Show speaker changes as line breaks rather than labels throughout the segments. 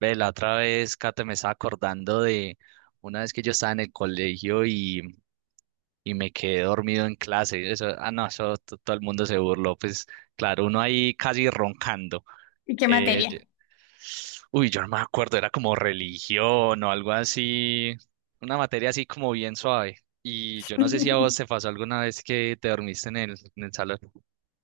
Ve, la otra vez, Kate, me estaba acordando de una vez que yo estaba en el colegio y me quedé dormido en clase. Eso, ah, no, eso todo el mundo se burló. Pues claro, uno ahí casi roncando.
¿Y qué
Eh, yo-
materia?
yo no me acuerdo, era como religión o algo así, una materia así como bien suave. Y yo no sé si a vos te pasó alguna vez que te dormiste en en el salón.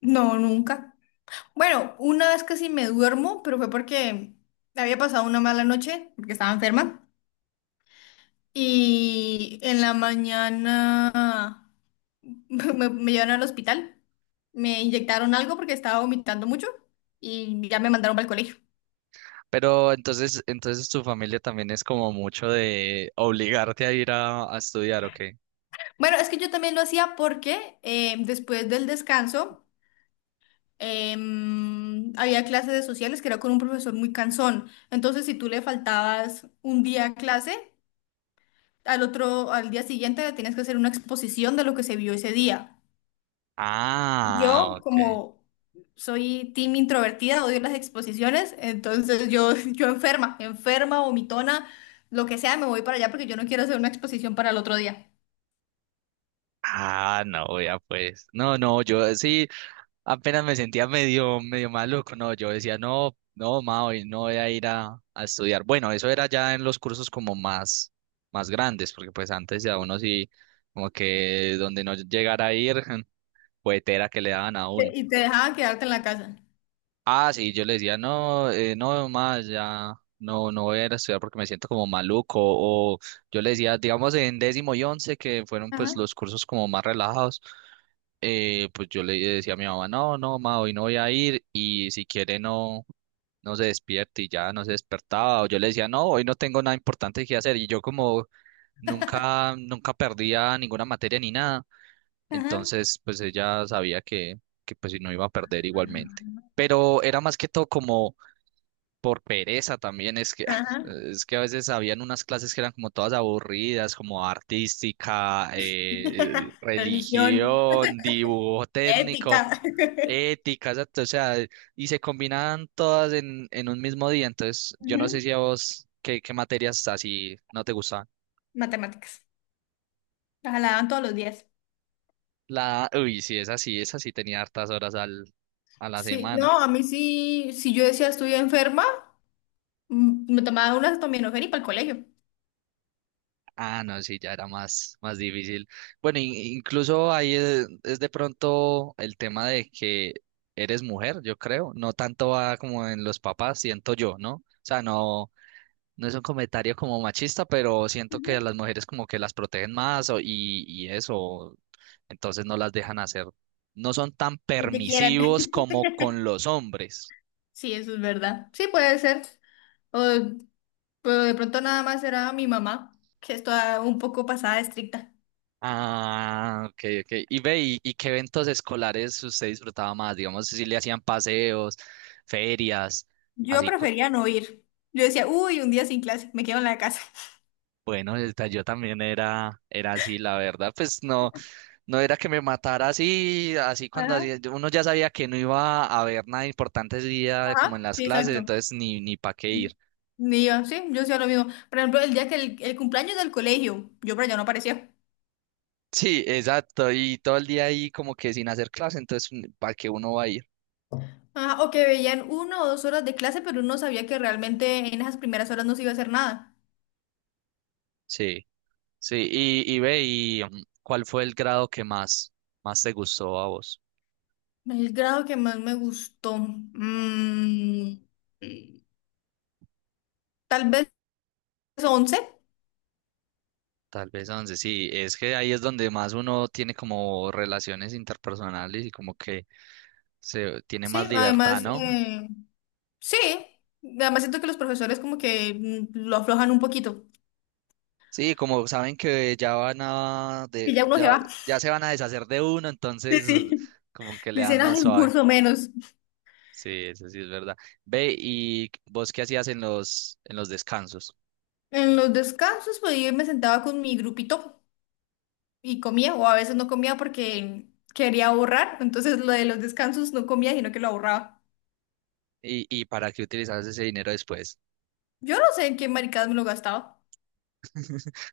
No, nunca. Bueno, una vez casi me duermo, pero fue porque había pasado una mala noche, porque estaba enferma. Y en la mañana me llevaron al hospital. Me inyectaron algo porque estaba vomitando mucho y ya me mandaron para el colegio.
Pero entonces tu familia también es como mucho de obligarte a ir a estudiar, ¿ok?
Bueno, es que yo también lo hacía porque después del descanso había clases de sociales que era con un profesor muy cansón. Entonces, si tú le faltabas un día a clase, al otro, al día siguiente le tienes que hacer una exposición de lo que se vio ese día.
Ah,
Yo,
ok.
como soy team introvertida, odio las exposiciones, entonces yo, yo enferma, enferma, vomitona, lo que sea, me voy para allá porque yo no quiero hacer una exposición para el otro día.
Ah, no, ya pues. No, no, yo sí, apenas me sentía medio maluco. No, yo decía, no, no, ma, hoy no voy a ir a estudiar. Bueno, eso era ya en los cursos como más grandes, porque pues antes ya uno sí, como que donde no llegara a ir, puetera que le daban a uno.
Y te dejaban quedarte en la casa.
Ah, sí, yo le decía, no, no más, ya, no voy a ir a estudiar porque me siento como maluco, o yo le decía, digamos en décimo y once, que fueron
Ajá,
pues los cursos como más relajados, pues yo le decía a mi mamá, no, no, ma, hoy no voy a ir, y si quiere no se despierte, y ya no se despertaba, o yo le decía, no, hoy no tengo nada importante que hacer, y yo como nunca perdía ninguna materia ni nada,
ajá,
entonces pues ella sabía que pues si no iba a perder igualmente, pero era más que todo como por pereza también.
ajá.
Es que a veces habían unas clases que eran como todas aburridas, como artística,
Religión,
religión, dibujo
ética.
técnico, ética, exacto, o sea, y se combinaban todas en un mismo día, entonces yo no sé
Ujú.
si a vos qué materias así no te gustaban.
Matemáticas. Las daban todos los días.
La, uy, sí, esa sí tenía hartas horas a la
Sí,
semana.
no, a mí sí, si yo decía estoy enferma. Mm, me tomaba una acetaminofén y para el colegio.
Ah, no, sí, ya era más difícil. Bueno, incluso ahí es de pronto el tema de que eres mujer, yo creo. No tanto va como en los papás, siento yo, ¿no? O sea, no, no es un comentario como machista, pero siento que a
Ujú.
las mujeres como que las protegen más y eso, entonces no las dejan hacer. No son tan
Lo que quieran.
permisivos como con los hombres.
Sí, eso es verdad. Sí, puede ser. O, pero de pronto nada más era mi mamá, que es toda un poco pasada de estricta.
Ah, ok, ok. Y ve, y qué eventos escolares usted disfrutaba más? Digamos, si le hacían paseos, ferias,
Yo
así.
prefería no ir. Yo decía, uy, un día sin clase, me quedo en la casa.
Bueno, yo también era así, la verdad. Pues no, no era que me matara así,
Ajá.
uno ya sabía que no iba a haber nada importante ese día como
Ajá,
en las
sí,
clases,
exacto.
entonces ni para qué ir.
Ni yo, sí, yo hacía lo mismo. Por ejemplo, el día que el cumpleaños del colegio, yo por allá no aparecía.
Sí, exacto. Y todo el día ahí como que sin hacer clase, entonces ¿para qué uno va a ir?
Ajá, o que veían una o dos horas de clase, pero uno sabía que realmente en esas primeras horas no se iba a hacer nada.
Sí. Sí, y ¿cuál fue el grado que más te gustó a vos?
El grado que más me gustó. Tal vez 11
Tal vez 11, sí, es que ahí es donde más uno tiene como relaciones interpersonales y como que se tiene más
sí.
libertad,
Además,
¿no?
sí. Además siento que los profesores como que lo aflojan un poquito.
Sí, como saben que ya van a
Y ya uno se va.
ya se van a deshacer de uno,
Sí,
entonces
sí.
como que le dan
Dicen, ah,
más
un
suave.
curso menos.
Sí, eso sí es verdad. Ve, ¿y vos qué hacías en los descansos?
En los descansos, pues yo me sentaba con mi grupito y comía, o a veces no comía porque quería ahorrar. Entonces lo de los descansos no comía, sino que lo ahorraba.
Y para qué utilizabas ese dinero después?
Yo no sé en qué maricadas me lo gastaba.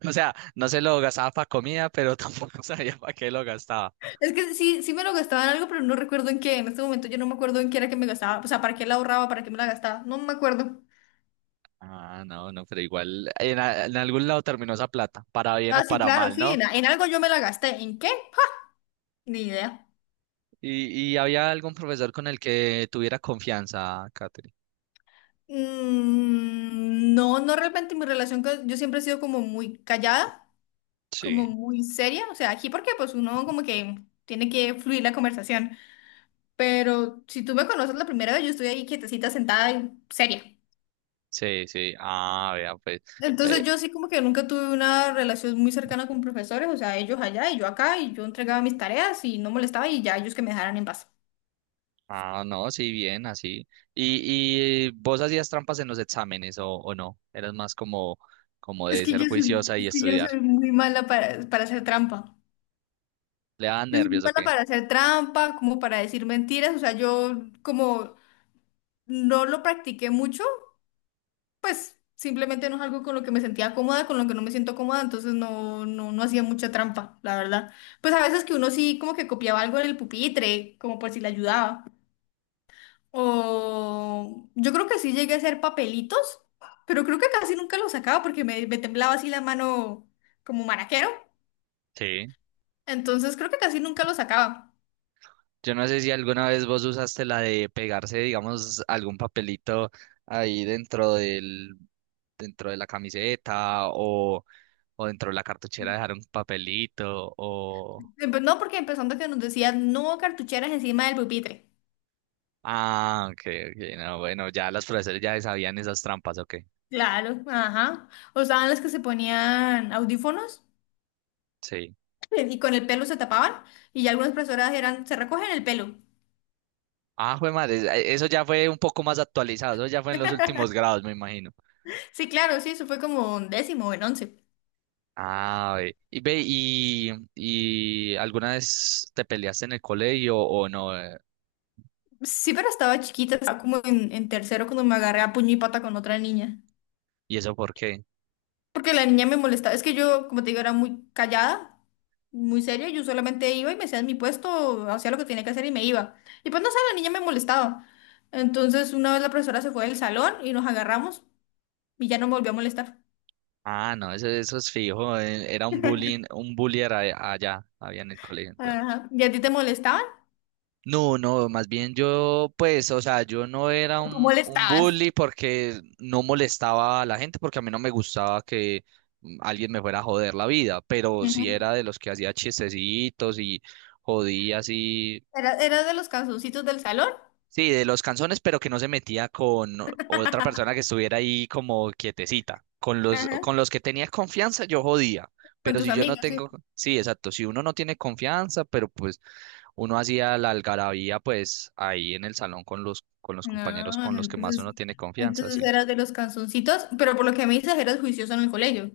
O sea, no se lo gastaba para comida, pero tampoco sabía para qué lo gastaba.
Es que sí, sí me lo gastaba en algo, pero no recuerdo en qué. En este momento yo no me acuerdo en qué era que me gastaba. O sea, para qué la ahorraba, para qué me la gastaba. No me acuerdo.
Ah, no, no, pero igual en algún lado terminó esa plata, para bien o
Ah, sí,
para
claro,
mal,
sí. En,
¿no?
en algo yo me la gasté. ¿En qué? ¡Ja! Ni idea.
Y había algún profesor con el que tuviera confianza, Catherine.
Mm, no, no realmente mi relación con... Yo siempre he sido como muy callada, como
Sí,
muy seria. O sea, aquí porque pues uno como que tiene que fluir la conversación. Pero si tú me conoces la primera vez, yo estoy ahí quietecita, sentada y seria.
sí, sí. Ah, vea, pues. eh,
Entonces yo sí como que nunca tuve una relación muy cercana con profesores, o sea, ellos allá y yo acá, y yo entregaba mis tareas y no molestaba y ya ellos que me dejaran en paz.
ah, no, sí, bien, así. Y vos hacías trampas en los exámenes o no? Eras más como, como
Es
de
que
ser
yo soy,
juiciosa y
es que yo
estudiar.
soy muy mala para hacer trampa.
¿Le daban
Yo soy muy
nervios o
mala
qué?
para hacer trampa, como para decir mentiras, o sea, yo como no lo practiqué mucho, pues simplemente no es algo con lo que me sentía cómoda, con lo que no me siento cómoda, entonces no, no, no hacía mucha trampa, la verdad. Pues a veces que uno sí como que copiaba algo en el pupitre, como por si le ayudaba. O yo creo que sí llegué a hacer papelitos, pero creo que casi nunca los sacaba porque me temblaba así la mano como maraquero.
Sí.
Entonces creo que casi nunca los sacaba.
Yo no sé si alguna vez vos usaste la de pegarse, digamos, algún papelito ahí dentro dentro de la camiseta o dentro de la cartuchera dejar un papelito o...
No, porque empezando que nos decían no cartucheras encima del pupitre.
Ah, ok, ok, no, bueno, ya los profesores ya sabían esas trampas, ok,
Claro, ajá. O estaban las que se ponían audífonos
sí.
y con el pelo se tapaban y ya algunas profesoras eran, se recogen el pelo.
Ah, jue madre, eso ya fue un poco más actualizado, eso ya fue en los últimos grados, me imagino.
Sí, claro, sí, eso fue como en décimo o en once.
Ah, ve, y ¿alguna vez te peleaste en el colegio o no? ¿Eh?
Sí, pero estaba chiquita, estaba como en tercero cuando me agarré a puño y pata con otra niña.
¿Y eso por qué?
Porque la niña me molestaba. Es que yo, como te digo, era muy callada, muy seria. Yo solamente iba y me hacía en mi puesto, hacía lo que tenía que hacer y me iba. Y pues no sé, la niña me molestaba. Entonces, una vez la profesora se fue del salón y nos agarramos y ya no me volvió a molestar.
Ah, no, eso es fijo. Eh, era un bullying, un allá, había en el colegio entonces.
Ajá. ¿Y a ti te molestaban?
No, no, más bien yo, pues, o sea, yo no era
¿O tú
un
molestabas?
bully porque no molestaba a la gente, porque a mí no me gustaba que alguien me fuera a joder la vida, pero sí
Ujú.
era de los que hacía chistecitos y jodía así.
¿Eras de los canzoncitos del salón?
Sí, de los canzones, pero que no se metía con otra persona que estuviera ahí como quietecita. Con
Ajá.
con los que tenía confianza, yo jodía.
Con
Pero
tus
si yo no
amigos, sí.
tengo, sí, exacto. Si uno no tiene confianza, pero pues uno hacía la algarabía, pues ahí en el salón con con los compañeros
No,
con los que más
entonces,
uno tiene confianza,
entonces
sí.
eras de los canzoncitos, pero por lo que me dices, eras juicioso en el colegio.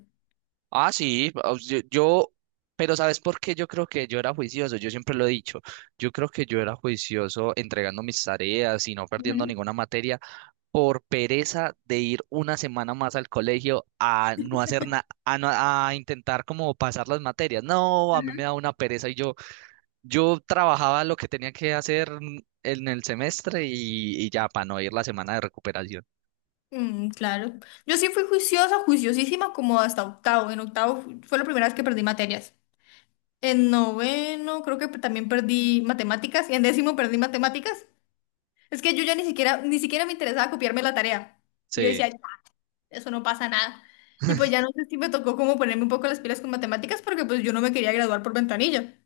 Ah, sí, pero ¿sabes por qué? Yo creo que yo era juicioso, yo siempre lo he dicho. Yo creo que yo era juicioso entregando mis tareas y no perdiendo
Ujú.
ninguna materia por pereza de ir una semana más al colegio a no hacer nada, a, no- a intentar como pasar las materias. No, a mí me
Ujú.
da una pereza y yo trabajaba lo que tenía que hacer en el semestre y ya para no ir la semana de recuperación.
Mm, claro. Yo sí fui juiciosa, juiciosísima, como hasta octavo. En octavo fue la primera vez que perdí materias. En noveno creo que también perdí matemáticas. Y en décimo perdí matemáticas. Es que yo ya ni siquiera, ni siquiera me interesaba copiarme la tarea. Yo
Sí,
decía, "Ya, eso no pasa nada. Y pues ya no sé si me tocó como ponerme un poco las pilas con matemáticas porque pues yo no me quería graduar por ventanilla.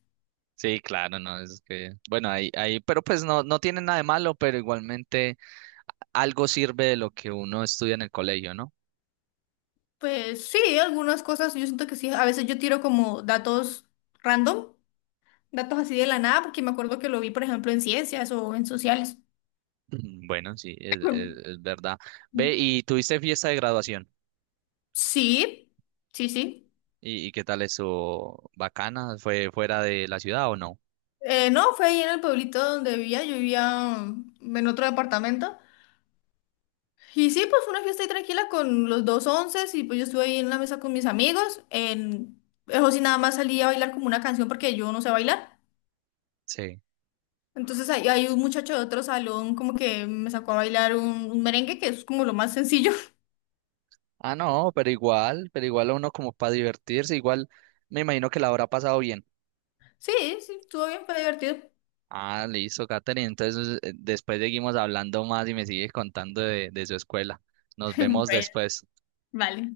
sí, claro, no, es que, bueno, ahí, pero pues no, no tiene nada de malo, pero igualmente algo sirve de lo que uno estudia en el colegio, ¿no?
Pues sí, algunas cosas yo siento que sí. A veces yo tiro como datos random, datos así de la nada, porque me acuerdo que lo vi, por ejemplo, en ciencias o en sociales.
Mm, bueno, sí, es es verdad. Ve, ¿y tuviste fiesta de graduación?
Sí, sí, sí.
Y qué tal eso? ¿Bacana? ¿Fue fuera de la ciudad o no?
No, fue ahí en el pueblito donde vivía, yo vivía en otro departamento. Y sí, pues fue una fiesta ahí tranquila con los dos onces y pues yo estuve ahí en la mesa con mis amigos. En... Eso sí, nada más salí a bailar como una canción porque yo no sé bailar.
Sí.
Entonces ahí, hay un muchacho de otro salón como que me sacó a bailar un merengue que es como lo más sencillo.
Ah, no, pero igual a uno como para divertirse, igual me imagino que la habrá pasado bien.
Sí, sí, estuvo bien, fue divertido.
Ah, listo, Katherine. Entonces después seguimos hablando más y me sigues contando de su escuela. Nos vemos
Bueno,
después.
vale.